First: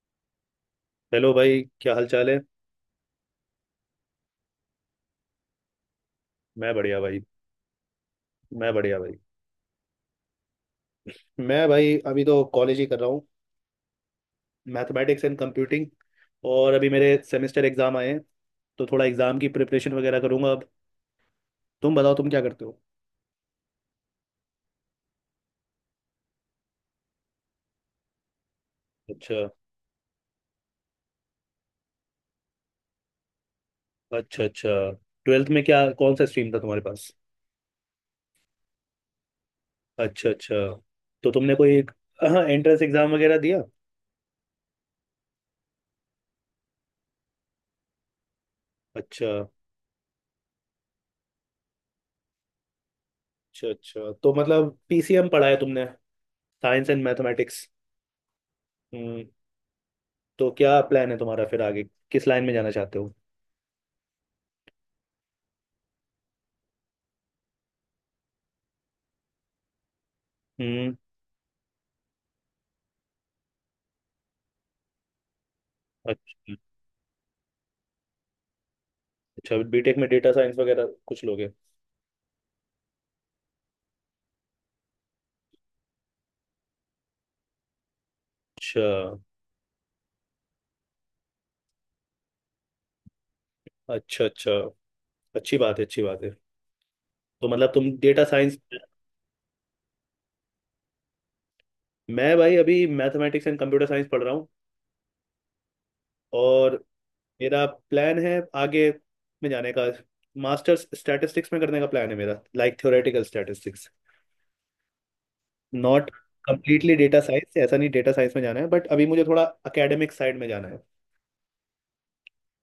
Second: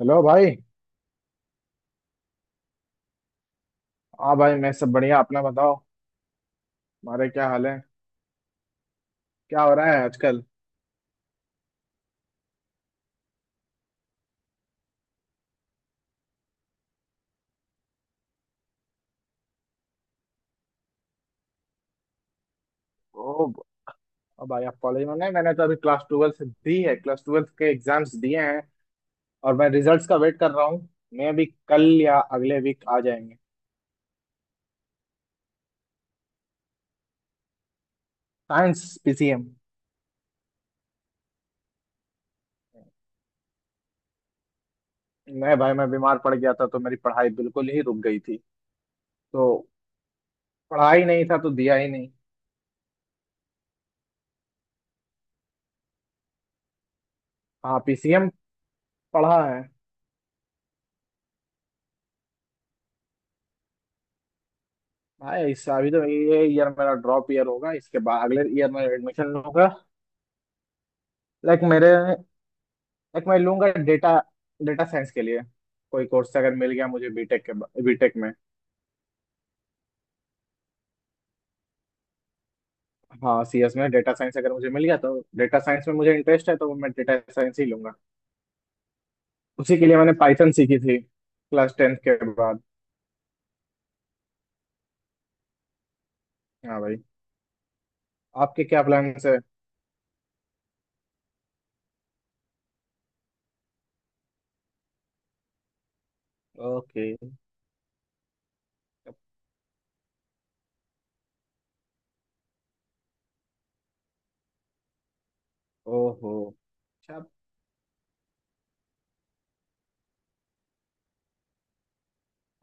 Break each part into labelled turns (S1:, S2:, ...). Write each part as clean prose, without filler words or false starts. S1: Hello भाई।
S2: Hello भाई, क्या हाल चाल है।
S1: हाँ भाई, मैं सब बढ़िया, अपना बताओ।
S2: मैं बढ़िया भाई।
S1: हमारे क्या हाल है?
S2: मैं बढ़िया भाई।
S1: क्या हो रहा है आजकल?
S2: मैं भाई, अभी तो कॉलेज ही कर रहा हूँ। Mathematics and computing. और अभी मेरे सेमेस्टर एग्जाम आए हैं। तो थोड़ा एग्जाम की प्रिपरेशन वगैरह करूंगा अब। तुम बताओ, तुम क्या करते हो?
S1: ओ, अब भाई आप कॉलेज में नहीं, मैंने तो अभी क्लास ट्वेल्थ दी है, क्लास ट्वेल्थ के एग्जाम्स दिए हैं।
S2: अच्छा,
S1: और मैं रिजल्ट्स का वेट कर रहा हूँ। मैं भी कल या अगले वीक आ जाएंगे।
S2: अच्छा, अच्छा। ट्वेल्थ में क्या, कौन सा स्ट्रीम था तुम्हारे पास?
S1: Science PCM.
S2: अच्छा, अच्छा। तो तुमने कोई एंट्रेंस एग्जाम वगैरह दिया?
S1: मैं भाई मैं बीमार पड़ गया था तो मेरी पढ़ाई बिल्कुल ही रुक गई थी।
S2: अच्छा,
S1: तो पढ़ा ही नहीं था तो दिया ही नहीं।
S2: अच्छा, अच्छा। तो मतलब पीसीएम पढ़ा है तुमने? Science and mathematics.
S1: हाँ पीसीएम
S2: हम्म।
S1: पढ़ा है।
S2: तो क्या प्लान है तुम्हारा फिर आगे? किस लाइन में जाना चाहते हो?
S1: भाई इस अभी तो ये ईयर मेरा ड्रॉप ईयर होगा, इसके बाद अगले ईयर में एडमिशन लूंगा।
S2: हम्म।
S1: लाइक मेरे एक मैं लूंगा डेटा, डेटा साइंस के लिए कोई कोर्स
S2: अच्छा,
S1: अगर मिल गया मुझे बीटेक के, बीटेक में।
S2: अच्छा। बीटेक में डेटा साइंस वगैरह कुछ लोगे?
S1: हाँ सीएस में डेटा साइंस अगर मुझे मिल गया तो डेटा साइंस में मुझे इंटरेस्ट है तो मैं डेटा साइंस ही लूंगा।
S2: अच्छा,
S1: उसी के लिए मैंने पाइथन सीखी थी क्लास टेंथ के बाद।
S2: अच्छा, अच्छा। अच्छी बात है, अच्छी बात है।
S1: हाँ भाई,
S2: तो मतलब तुम डेटा साइंस।
S1: आपके क्या प्लान्स है?
S2: मैं भाई, अभी मैथमेटिक्स एंड कंप्यूटर साइंस पढ़ रहा हूँ। और
S1: ओके।
S2: मेरा प्लान है आगे, में जाने का। मास्टर्स स्टैटिस्टिक्स में करने का प्लान है मेरा, लाइक थ्योरेटिकल स्टैटिस्टिक्स। नॉट
S1: ओहो।
S2: कंप्लीटली डेटा
S1: अच्छा
S2: साइंस, ऐसा नहीं डेटा साइंस में जाना है, बट अभी मुझे थोड़ा एकेडमिक साइड में जाना है।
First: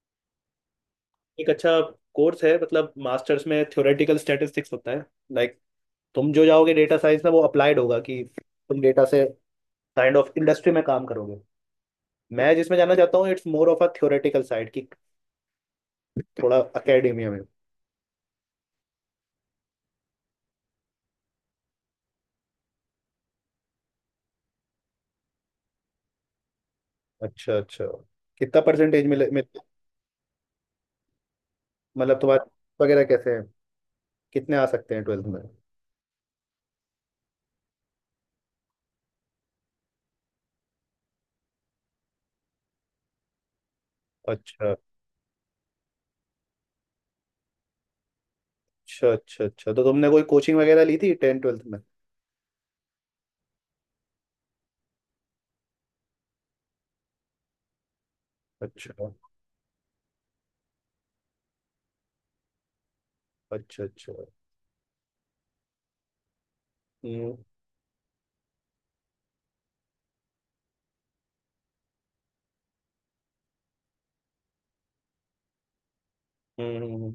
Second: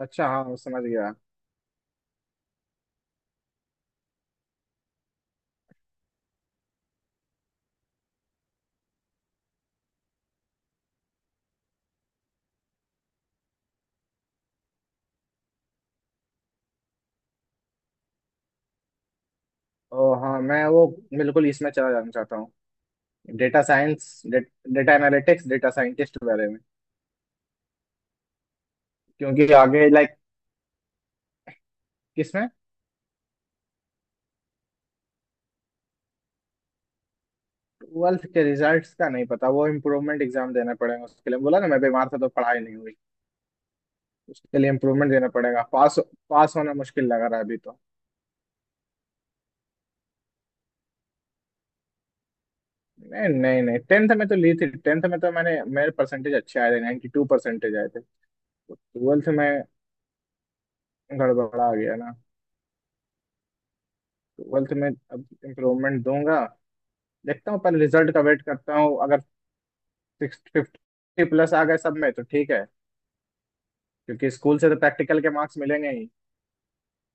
S1: अच्छा, हाँ समझ गया।
S2: एक अच्छा कोर्स है, मतलब मास्टर्स में थ्योरेटिकल स्टैटिस्टिक्स होता है। लाइक तुम जो जाओगे डेटा साइंस में, वो अप्लाइड होगा कि तुम डेटा से काइंड ऑफ इंडस्ट्री में काम करोगे। मैं जिसमें जाना चाहता हूँ, it's more of a theoretical side की, थोड़ा अकेडेमिया में।
S1: ओ हाँ मैं वो बिल्कुल इसमें चला जाना चाहता हूँ, data science, data analytics, data scientist के बारे में।
S2: अच्छा, अच्छा। कितना परसेंटेज मिले,
S1: क्योंकि आगे लाइक,
S2: मतलब
S1: किसमें?
S2: तुम्हारे वगैरह कैसे हैं? कितने आ सकते हैं ट्वेल्थ में?
S1: ट्वेल्थ के रिजल्ट्स का नहीं पता, वो इम्प्रूवमेंट एग्जाम देना पड़ेगा, उसके लिए बोला ना, मैं बीमार था तो पढ़ाई नहीं हुई। उसके लिए
S2: अच्छा,
S1: इम्प्रूवमेंट देना पड़ेगा, पास, पास होना मुश्किल लग रहा है अभी तो।
S2: अच्छा, अच्छा, अच्छा। तो तुमने कोई कोचिंग वगैरह ली थी टेन ट्वेल्थ में?
S1: नहीं नहीं नहीं, टेंथ में तो ली थी, टेंथ में तो मैंने, मेरे परसेंटेज अच्छे आए थे, 92 परसेंटेज आए थे।
S2: अच्छा,
S1: ट्वेल्थ में गड़बड़ा गया ना।
S2: अच्छा, अच्छा।
S1: ट्वेल्थ में अब इम्प्रूवमेंट दूंगा।
S2: हम्म,
S1: देखता हूँ, पहले रिजल्ट का वेट करता हूँ, अगर सिक्स फिफ्टी प्लस आ गए सब में तो ठीक है, क्योंकि स्कूल से तो प्रैक्टिकल के मार्क्स मिलेंगे ही।
S2: हम्म,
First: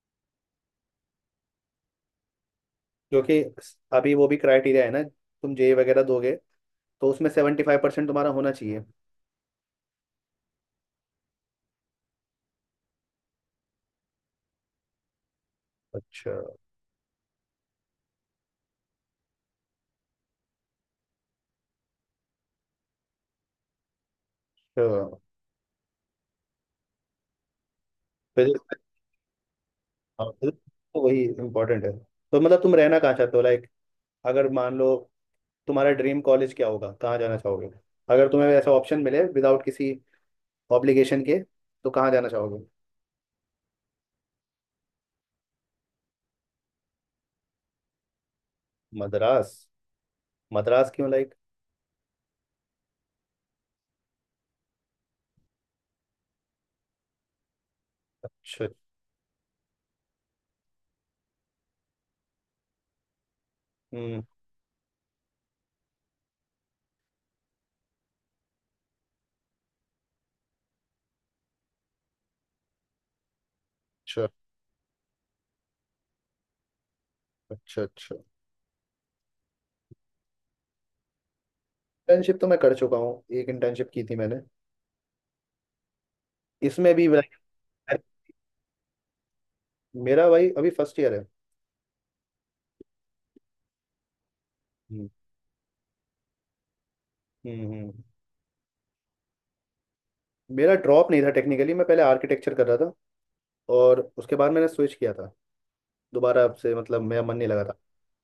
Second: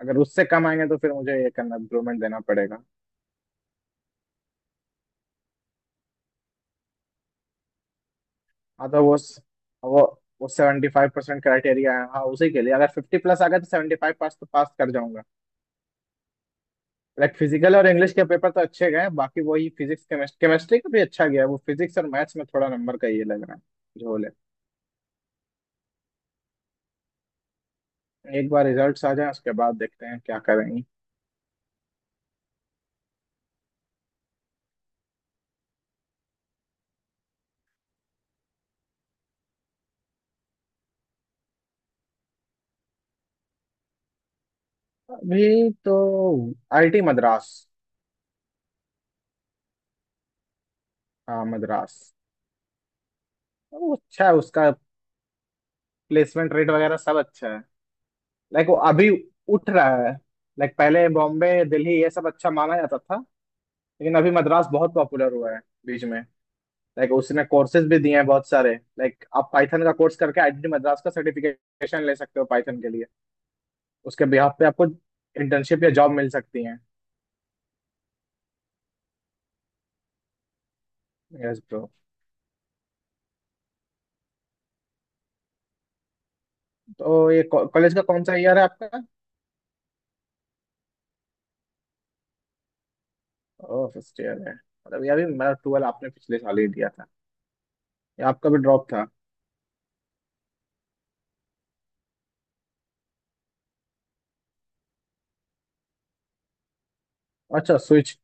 S1: अगर उससे कम आएंगे तो फिर मुझे ये करना, इम्प्रूवमेंट देना पड़ेगा।
S2: जो कि अभी वो भी क्राइटेरिया है ना, तुम जेई वगैरह दोगे, तो उसमें 75% तुम्हारा होना चाहिए।
S1: मतलब वो वो वो सेवेंटी फाइव परसेंट क्राइटेरिया है, हाँ उसी के लिए, अगर फिफ्टी प्लस आ गया तो सेवेंटी फाइव, पास तो पास कर जाऊंगा।
S2: अच्छा,
S1: लाइक फिजिकल और इंग्लिश के पेपर तो अच्छे गए, बाकी वही फिजिक्स केमिस्ट्री, केमिस्ट्री का भी अच्छा गया है, वो फिजिक्स और मैथ्स में थोड़ा नंबर का ये लग रहा है, झोल है।
S2: अच्छा।
S1: एक बार
S2: फिजिक्स।
S1: रिजल्ट्स आ जाए उसके बाद देखते हैं
S2: हाँ,
S1: क्या
S2: physics
S1: करेंगे।
S2: तो वही इम्पोर्टेंट है। तो मतलब तुम रहना कहाँ चाहते हो, लाइक, अगर मान लो, तुम्हारा ड्रीम कॉलेज क्या होगा, कहाँ जाना चाहोगे? अगर तुम्हें ऐसा ऑप्शन मिले विदाउट किसी ऑब्लिगेशन के, तो कहाँ जाना चाहोगे?
S1: अभी तो आईटी मद्रास।
S2: मद्रास? मद्रास क्यों, लाइक?
S1: हाँ मद्रास, वो अच्छा है, उसका प्लेसमेंट रेट वगैरह सब अच्छा है।
S2: अच्छा।
S1: लाइक वो अभी उठ रहा है। लाइक पहले बॉम्बे दिल्ली ये सब अच्छा माना जाता था, लेकिन
S2: हम्म।
S1: अभी मद्रास बहुत पॉपुलर हुआ है बीच में। लाइक उसने कोर्सेज भी दिए हैं बहुत सारे, लाइक आप पाइथन का कोर्स करके आईआईटी मद्रास का सर्टिफिकेशन ले सकते हो पाइथन के लिए। उसके
S2: अच्छा,
S1: बिहाफ पे आपको इंटर्नशिप या जॉब मिल सकती है।
S2: अच्छा, अच्छा।
S1: Yes bro.
S2: इंटर्नशिप तो मैं कर चुका हूँ, एक इंटर्नशिप की थी मैंने। इसमें भी like।
S1: तो ये कॉलेज का कौन सा ईयर है आपका?
S2: मेरा भाई अभी फर्स्ट ईयर है।
S1: ओह फर्स्ट ईयर है, मतलब
S2: हम्म,
S1: ये अभी मेरा ट्वेल्व आपने पिछले साल ही दिया था।
S2: हम्म,
S1: ये आपका भी ड्रॉप था?
S2: मेरा ड्रॉप नहीं था, टेक्निकली मैं पहले आर्किटेक्चर कर रहा था। और उसके बाद मैंने स्विच किया था दोबारा, अब से मतलब मेरा मन नहीं लगा
S1: अच्छा
S2: था।
S1: स्विच।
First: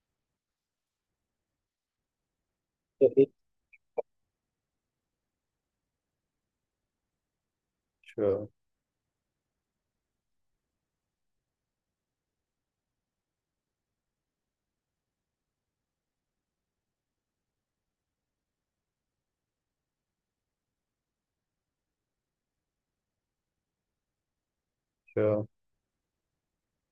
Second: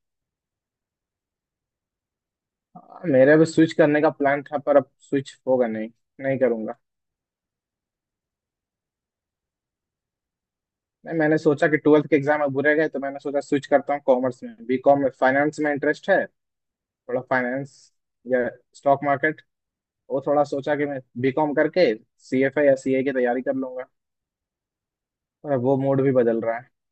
S2: तो एक।
S1: मेरा भी स्विच करने का प्लान था पर अब स्विच होगा नहीं, नहीं करूंगा।
S2: अच्छा,
S1: नहीं मैंने सोचा कि ट्वेल्थ के एग्जाम अब बुरे गए तो मैंने सोचा स्विच करता हूँ कॉमर्स में, बीकॉम में, फाइनेंस में इंटरेस्ट है थोड़ा, फाइनेंस या स्टॉक मार्केट। वो थोड़ा सोचा कि मैं बीकॉम करके सीएफए या सीए की तैयारी कर लूंगा।
S2: अच्छा।
S1: और अब वो मूड भी बदल रहा है,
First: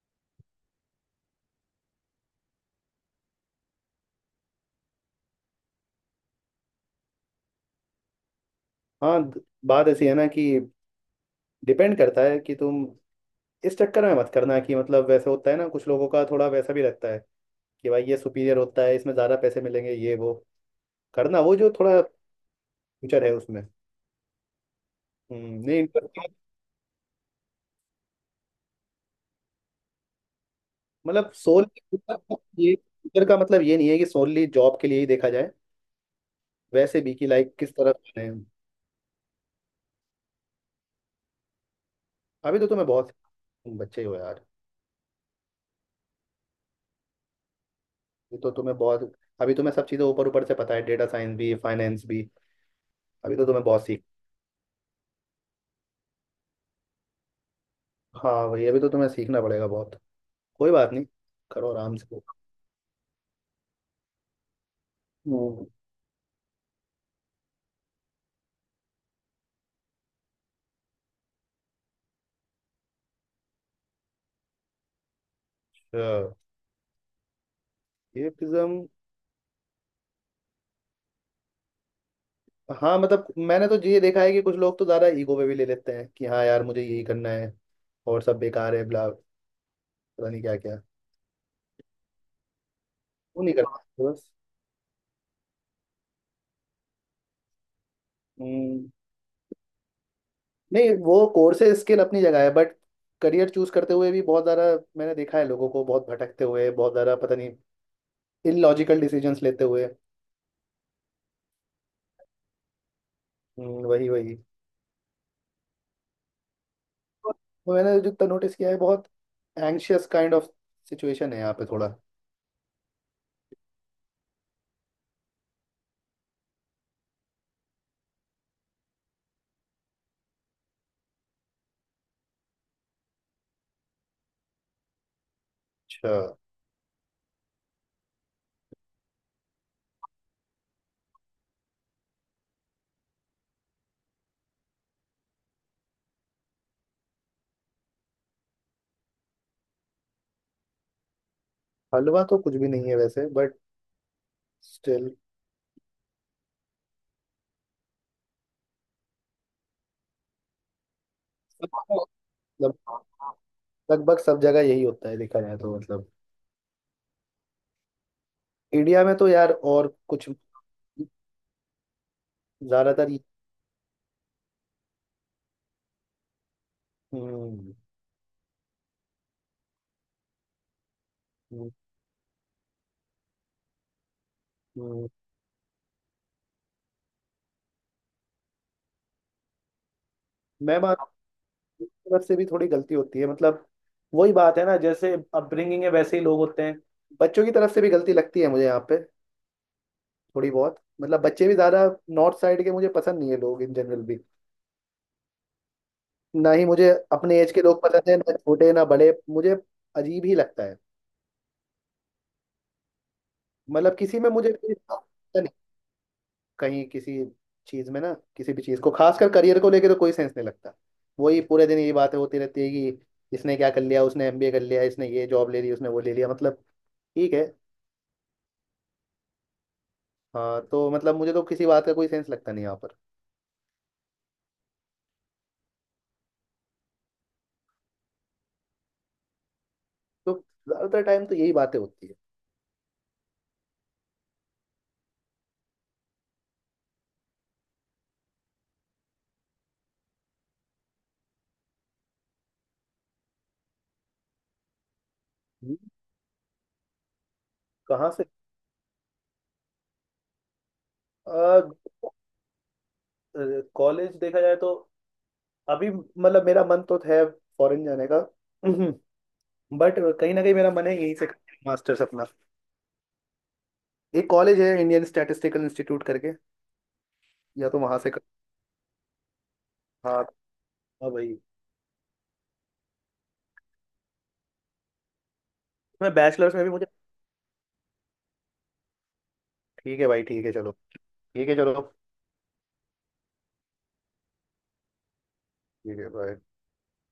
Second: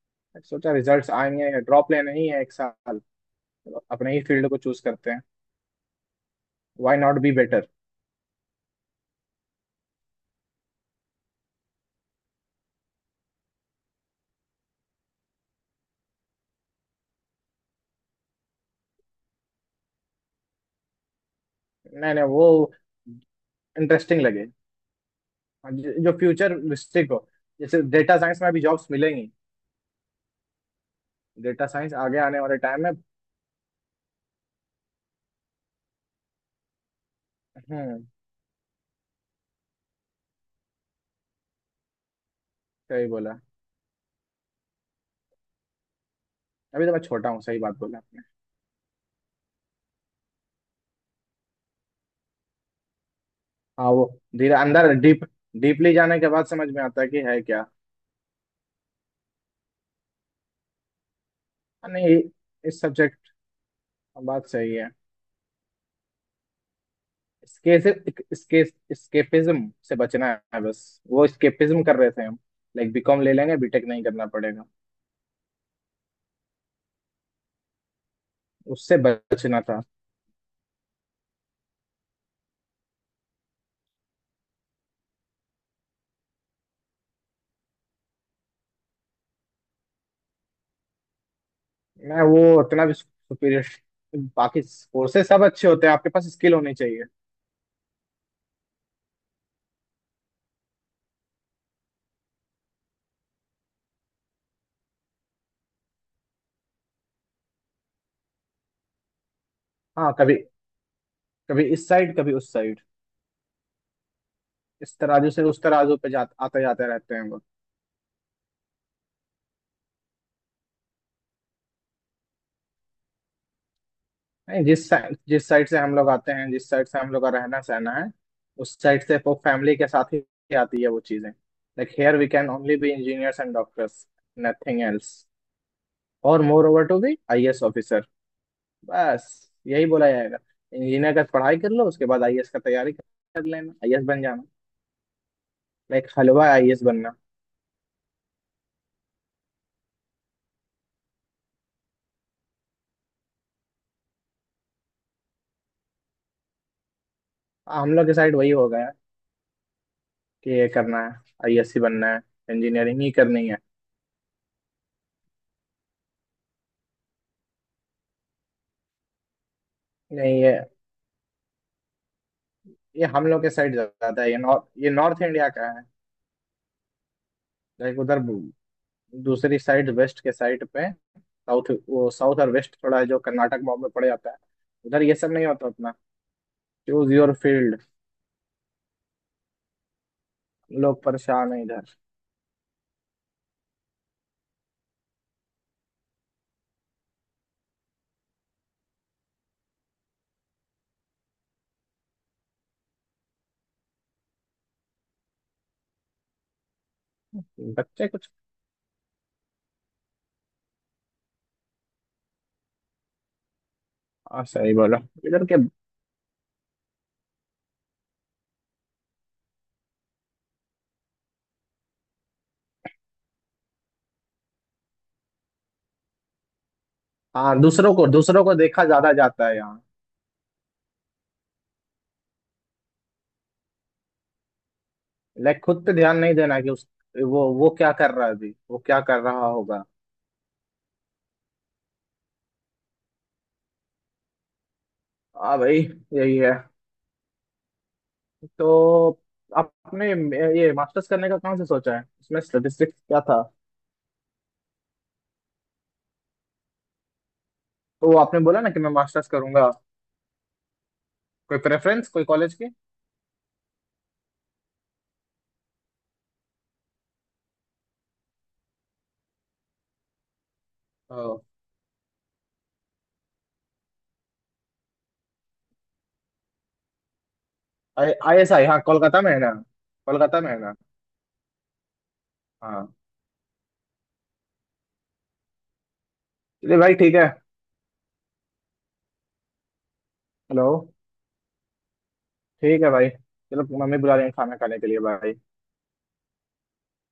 S1: सोचा रिजल्ट्स आएंगे, ड्रॉप लेना ही है एक साल, तो अपने ही फील्ड को चूज करते हैं, व्हाई नॉट बी बेटर।
S2: हाँ बात ऐसी है ना, कि डिपेंड करता है कि तुम। इस चक्कर में मत करना कि मतलब, वैसे होता है ना, कुछ लोगों का थोड़ा वैसा भी रहता है कि भाई, ये सुपीरियर होता है, इसमें ज़्यादा पैसे मिलेंगे ये वो। करना वो जो थोड़ा
S1: नहीं नहीं वो
S2: फ्यूचर है उसमें।
S1: इंटरेस्टिंग लगे।
S2: हम्म।
S1: हाँ,
S2: नहीं
S1: जो जो फ्यूचर रिस्ट्रिक्ट हो, जैसे डेटा साइंस में अभी जॉब्स मिलेंगी,
S2: मतलब सोल
S1: डेटा साइंस आगे आने वाले
S2: ये
S1: टाइम में।
S2: फ्यूचर का मतलब ये नहीं है कि सोनली जॉब के लिए ही देखा जाए। वैसे भी कि लाइक किस तरफ
S1: हम्म,
S2: जाना है। अभी तो तुम्हें
S1: सही
S2: बहुत।
S1: बोला।
S2: तुम बच्चे हो यार।
S1: अभी तो मैं छोटा हूँ, सही बात बोला आपने।
S2: अभी तो तुम्हें बहुत। अभी तुम्हें सब चीज़ें ऊपर ऊपर से पता है, डेटा साइंस भी, फाइनेंस भी। अभी तो तुम्हें बहुत
S1: हाँ
S2: सीख।
S1: वो धीरे अंदर डीप, डीपली जाने के बाद समझ में आता है कि है क्या।
S2: हाँ भाई, अभी तो तुम्हें सीखना पड़ेगा बहुत। कोई बात नहीं, करो
S1: हाँ,
S2: आराम से।
S1: नहीं, इस सब्जेक्ट, बात सही है।
S2: हम्म।
S1: इसके इसके स्केपिज्म से बचना है बस, वो स्केपिज्म कर रहे थे हम, लाइक बीकॉम ले लेंगे बीटेक नहीं करना पड़ेगा,
S2: अच्छा, ये फिज्म।
S1: उससे बचना था।
S2: हाँ मतलब, मैंने तो ये देखा है कि कुछ लोग तो ज़्यादा ईगो पे भी ले लेते हैं कि हाँ यार, मुझे यही करना है, और सब बेकार है, ब्ला, पता नहीं क्या क्या।
S1: मैं वो उतना भी
S2: वो नहीं
S1: सुपीरियर,
S2: करता बस।
S1: बाकी कोर्सेज सब अच्छे होते हैं, आपके पास स्किल होनी चाहिए।
S2: हम्म। नहीं, वो कोर्सेज स्किल अपनी जगह है, बट करियर चूज करते हुए भी बहुत ज़्यादा, मैंने देखा है लोगों को बहुत भटकते हुए, बहुत ज़्यादा, पता नहीं इलॉजिकल डिसीजंस लेते हुए।
S1: हाँ कभी कभी इस साइड कभी उस साइड,
S2: वही वही।
S1: इस तराजू से उस तराजू पे जा, आते जाते रहते हैं वो।
S2: तो मैंने जितना नोटिस किया है, बहुत एंग्शियस काइंड ऑफ सिचुएशन है यहाँ पे थोड़ा।
S1: नहीं जिस साइड, जिस साइड से हम लोग आते हैं, जिस साइड से हम लोग का रहना सहना है, उस साइड से वो फैमिली के साथ ही आती है वो चीजें, like here we can only be engineers and doctors, nothing else.
S2: अच्छा।
S1: और moreover to be IAS officer, बस यही बोला जाएगा, इंजीनियर का पढ़ाई कर लो उसके बाद आईएएस का तैयारी कर लेना, आईएएस बन जाना, लाइक हलवा आईएएस बनना।
S2: हलवा तो कुछ भी नहीं है वैसे, बट स्टिल।
S1: हाँ, हम लोग के साइड वही हो गया है, कि ये करना है, आईएएस ही
S2: मतलब
S1: बनना है, इंजीनियरिंग ही करनी है।
S2: लगभग सब जगह यही होता है देखा जाए तो, मतलब इंडिया में तो यार, और कुछ
S1: नहीं ये, ये
S2: ज़्यादातर।
S1: हम लोग के साइड ज्यादा है, ये नॉर्थ, ये नॉर्थ इंडिया का।
S2: हम्म,
S1: लाइक उधर, दूसरी साइड वेस्ट के साइड पे,
S2: हम्म,
S1: साउथ, वो साउथ और वेस्ट थोड़ा है, जो कर्नाटक बॉम्ब में पड़ जाता है, उधर
S2: हम्म।
S1: ये सब नहीं होता, अपना चूज योर फील्ड।
S2: मैं मान,
S1: लोग परेशान है इधर,
S2: तरफ से भी थोड़ी गलती होती है मतलब। वही बात है ना, जैसे अपब्रिंगिंग है वैसे ही लोग होते हैं। बच्चों की तरफ से भी गलती लगती है मुझे यहाँ पे, थोड़ी बहुत। मतलब बच्चे भी ज्यादा। नॉर्थ साइड के मुझे पसंद नहीं है लोग इन जनरल भी। ना ही मुझे अपने एज के लोग
S1: बच्चे
S2: पसंद है,
S1: कुछ।
S2: ना छोटे, ना बड़े, मुझे अजीब ही लगता है। मतलब किसी में
S1: हाँ
S2: मुझे कोई
S1: सही
S2: इतना
S1: बोला,
S2: पसंद
S1: इधर
S2: नहीं।
S1: के।
S2: कहीं किसी चीज में ना, किसी भी चीज को खासकर करियर को लेकर तो कोई सेंस नहीं लगता। वही पूरे दिन ये बातें होती रहती है कि इसने क्या कर लिया, उसने एमबीए कर लिया, इसने ये जॉब ले ली, उसने वो ले लिया, मतलब, ठीक है।
S1: हाँ दूसरों को देखा ज्यादा जाता है यहाँ,
S2: हाँ, तो मतलब मुझे तो किसी बात का कोई सेंस लगता नहीं यहाँ पर।
S1: लाइक खुद पे ध्यान नहीं देना, कि उस, वो क्या कर रहा है, अभी वो क्या कर रहा होगा।
S2: तो ज्यादातर टाइम तो यही बातें होती है।
S1: हाँ भाई, यही है। तो आपने ये मास्टर्स करने का कहाँ से सोचा है, इसमें स्टेटिस्टिक्स क्या था?
S2: हम्म, कहाँ
S1: तो वो
S2: से?
S1: आपने बोला ना कि मैं मास्टर्स करूंगा, कोई प्रेफरेंस, कोई कॉलेज की?
S2: कॉलेज देखा जाए तो, अभी मतलब मेरा मन तो है फॉरेन जाने का, बट कहीं ना कहीं मेरा मन है यहीं से मास्टर्स अपना। एक कॉलेज है इंडियन स्टैटिस्टिकल इंस्टीट्यूट करके, या तो वहां से कर।
S1: आई एस आई, हाँ कोलकाता में है ना?
S2: हाँ।
S1: कोलकाता
S2: हाँ
S1: में है ना?
S2: भाई।
S1: हाँ।
S2: मैं बैचलर्स में भी
S1: चलिए
S2: मुझे।
S1: भाई ठीक है।
S2: ठीक है भाई, ठीक है,
S1: हेलो।
S2: चलो। ठीक है, चलो।
S1: ठीक है भाई चलो, मम्मी बुला रही है खाना खाने के लिए भाई।
S2: ठीक है भाई।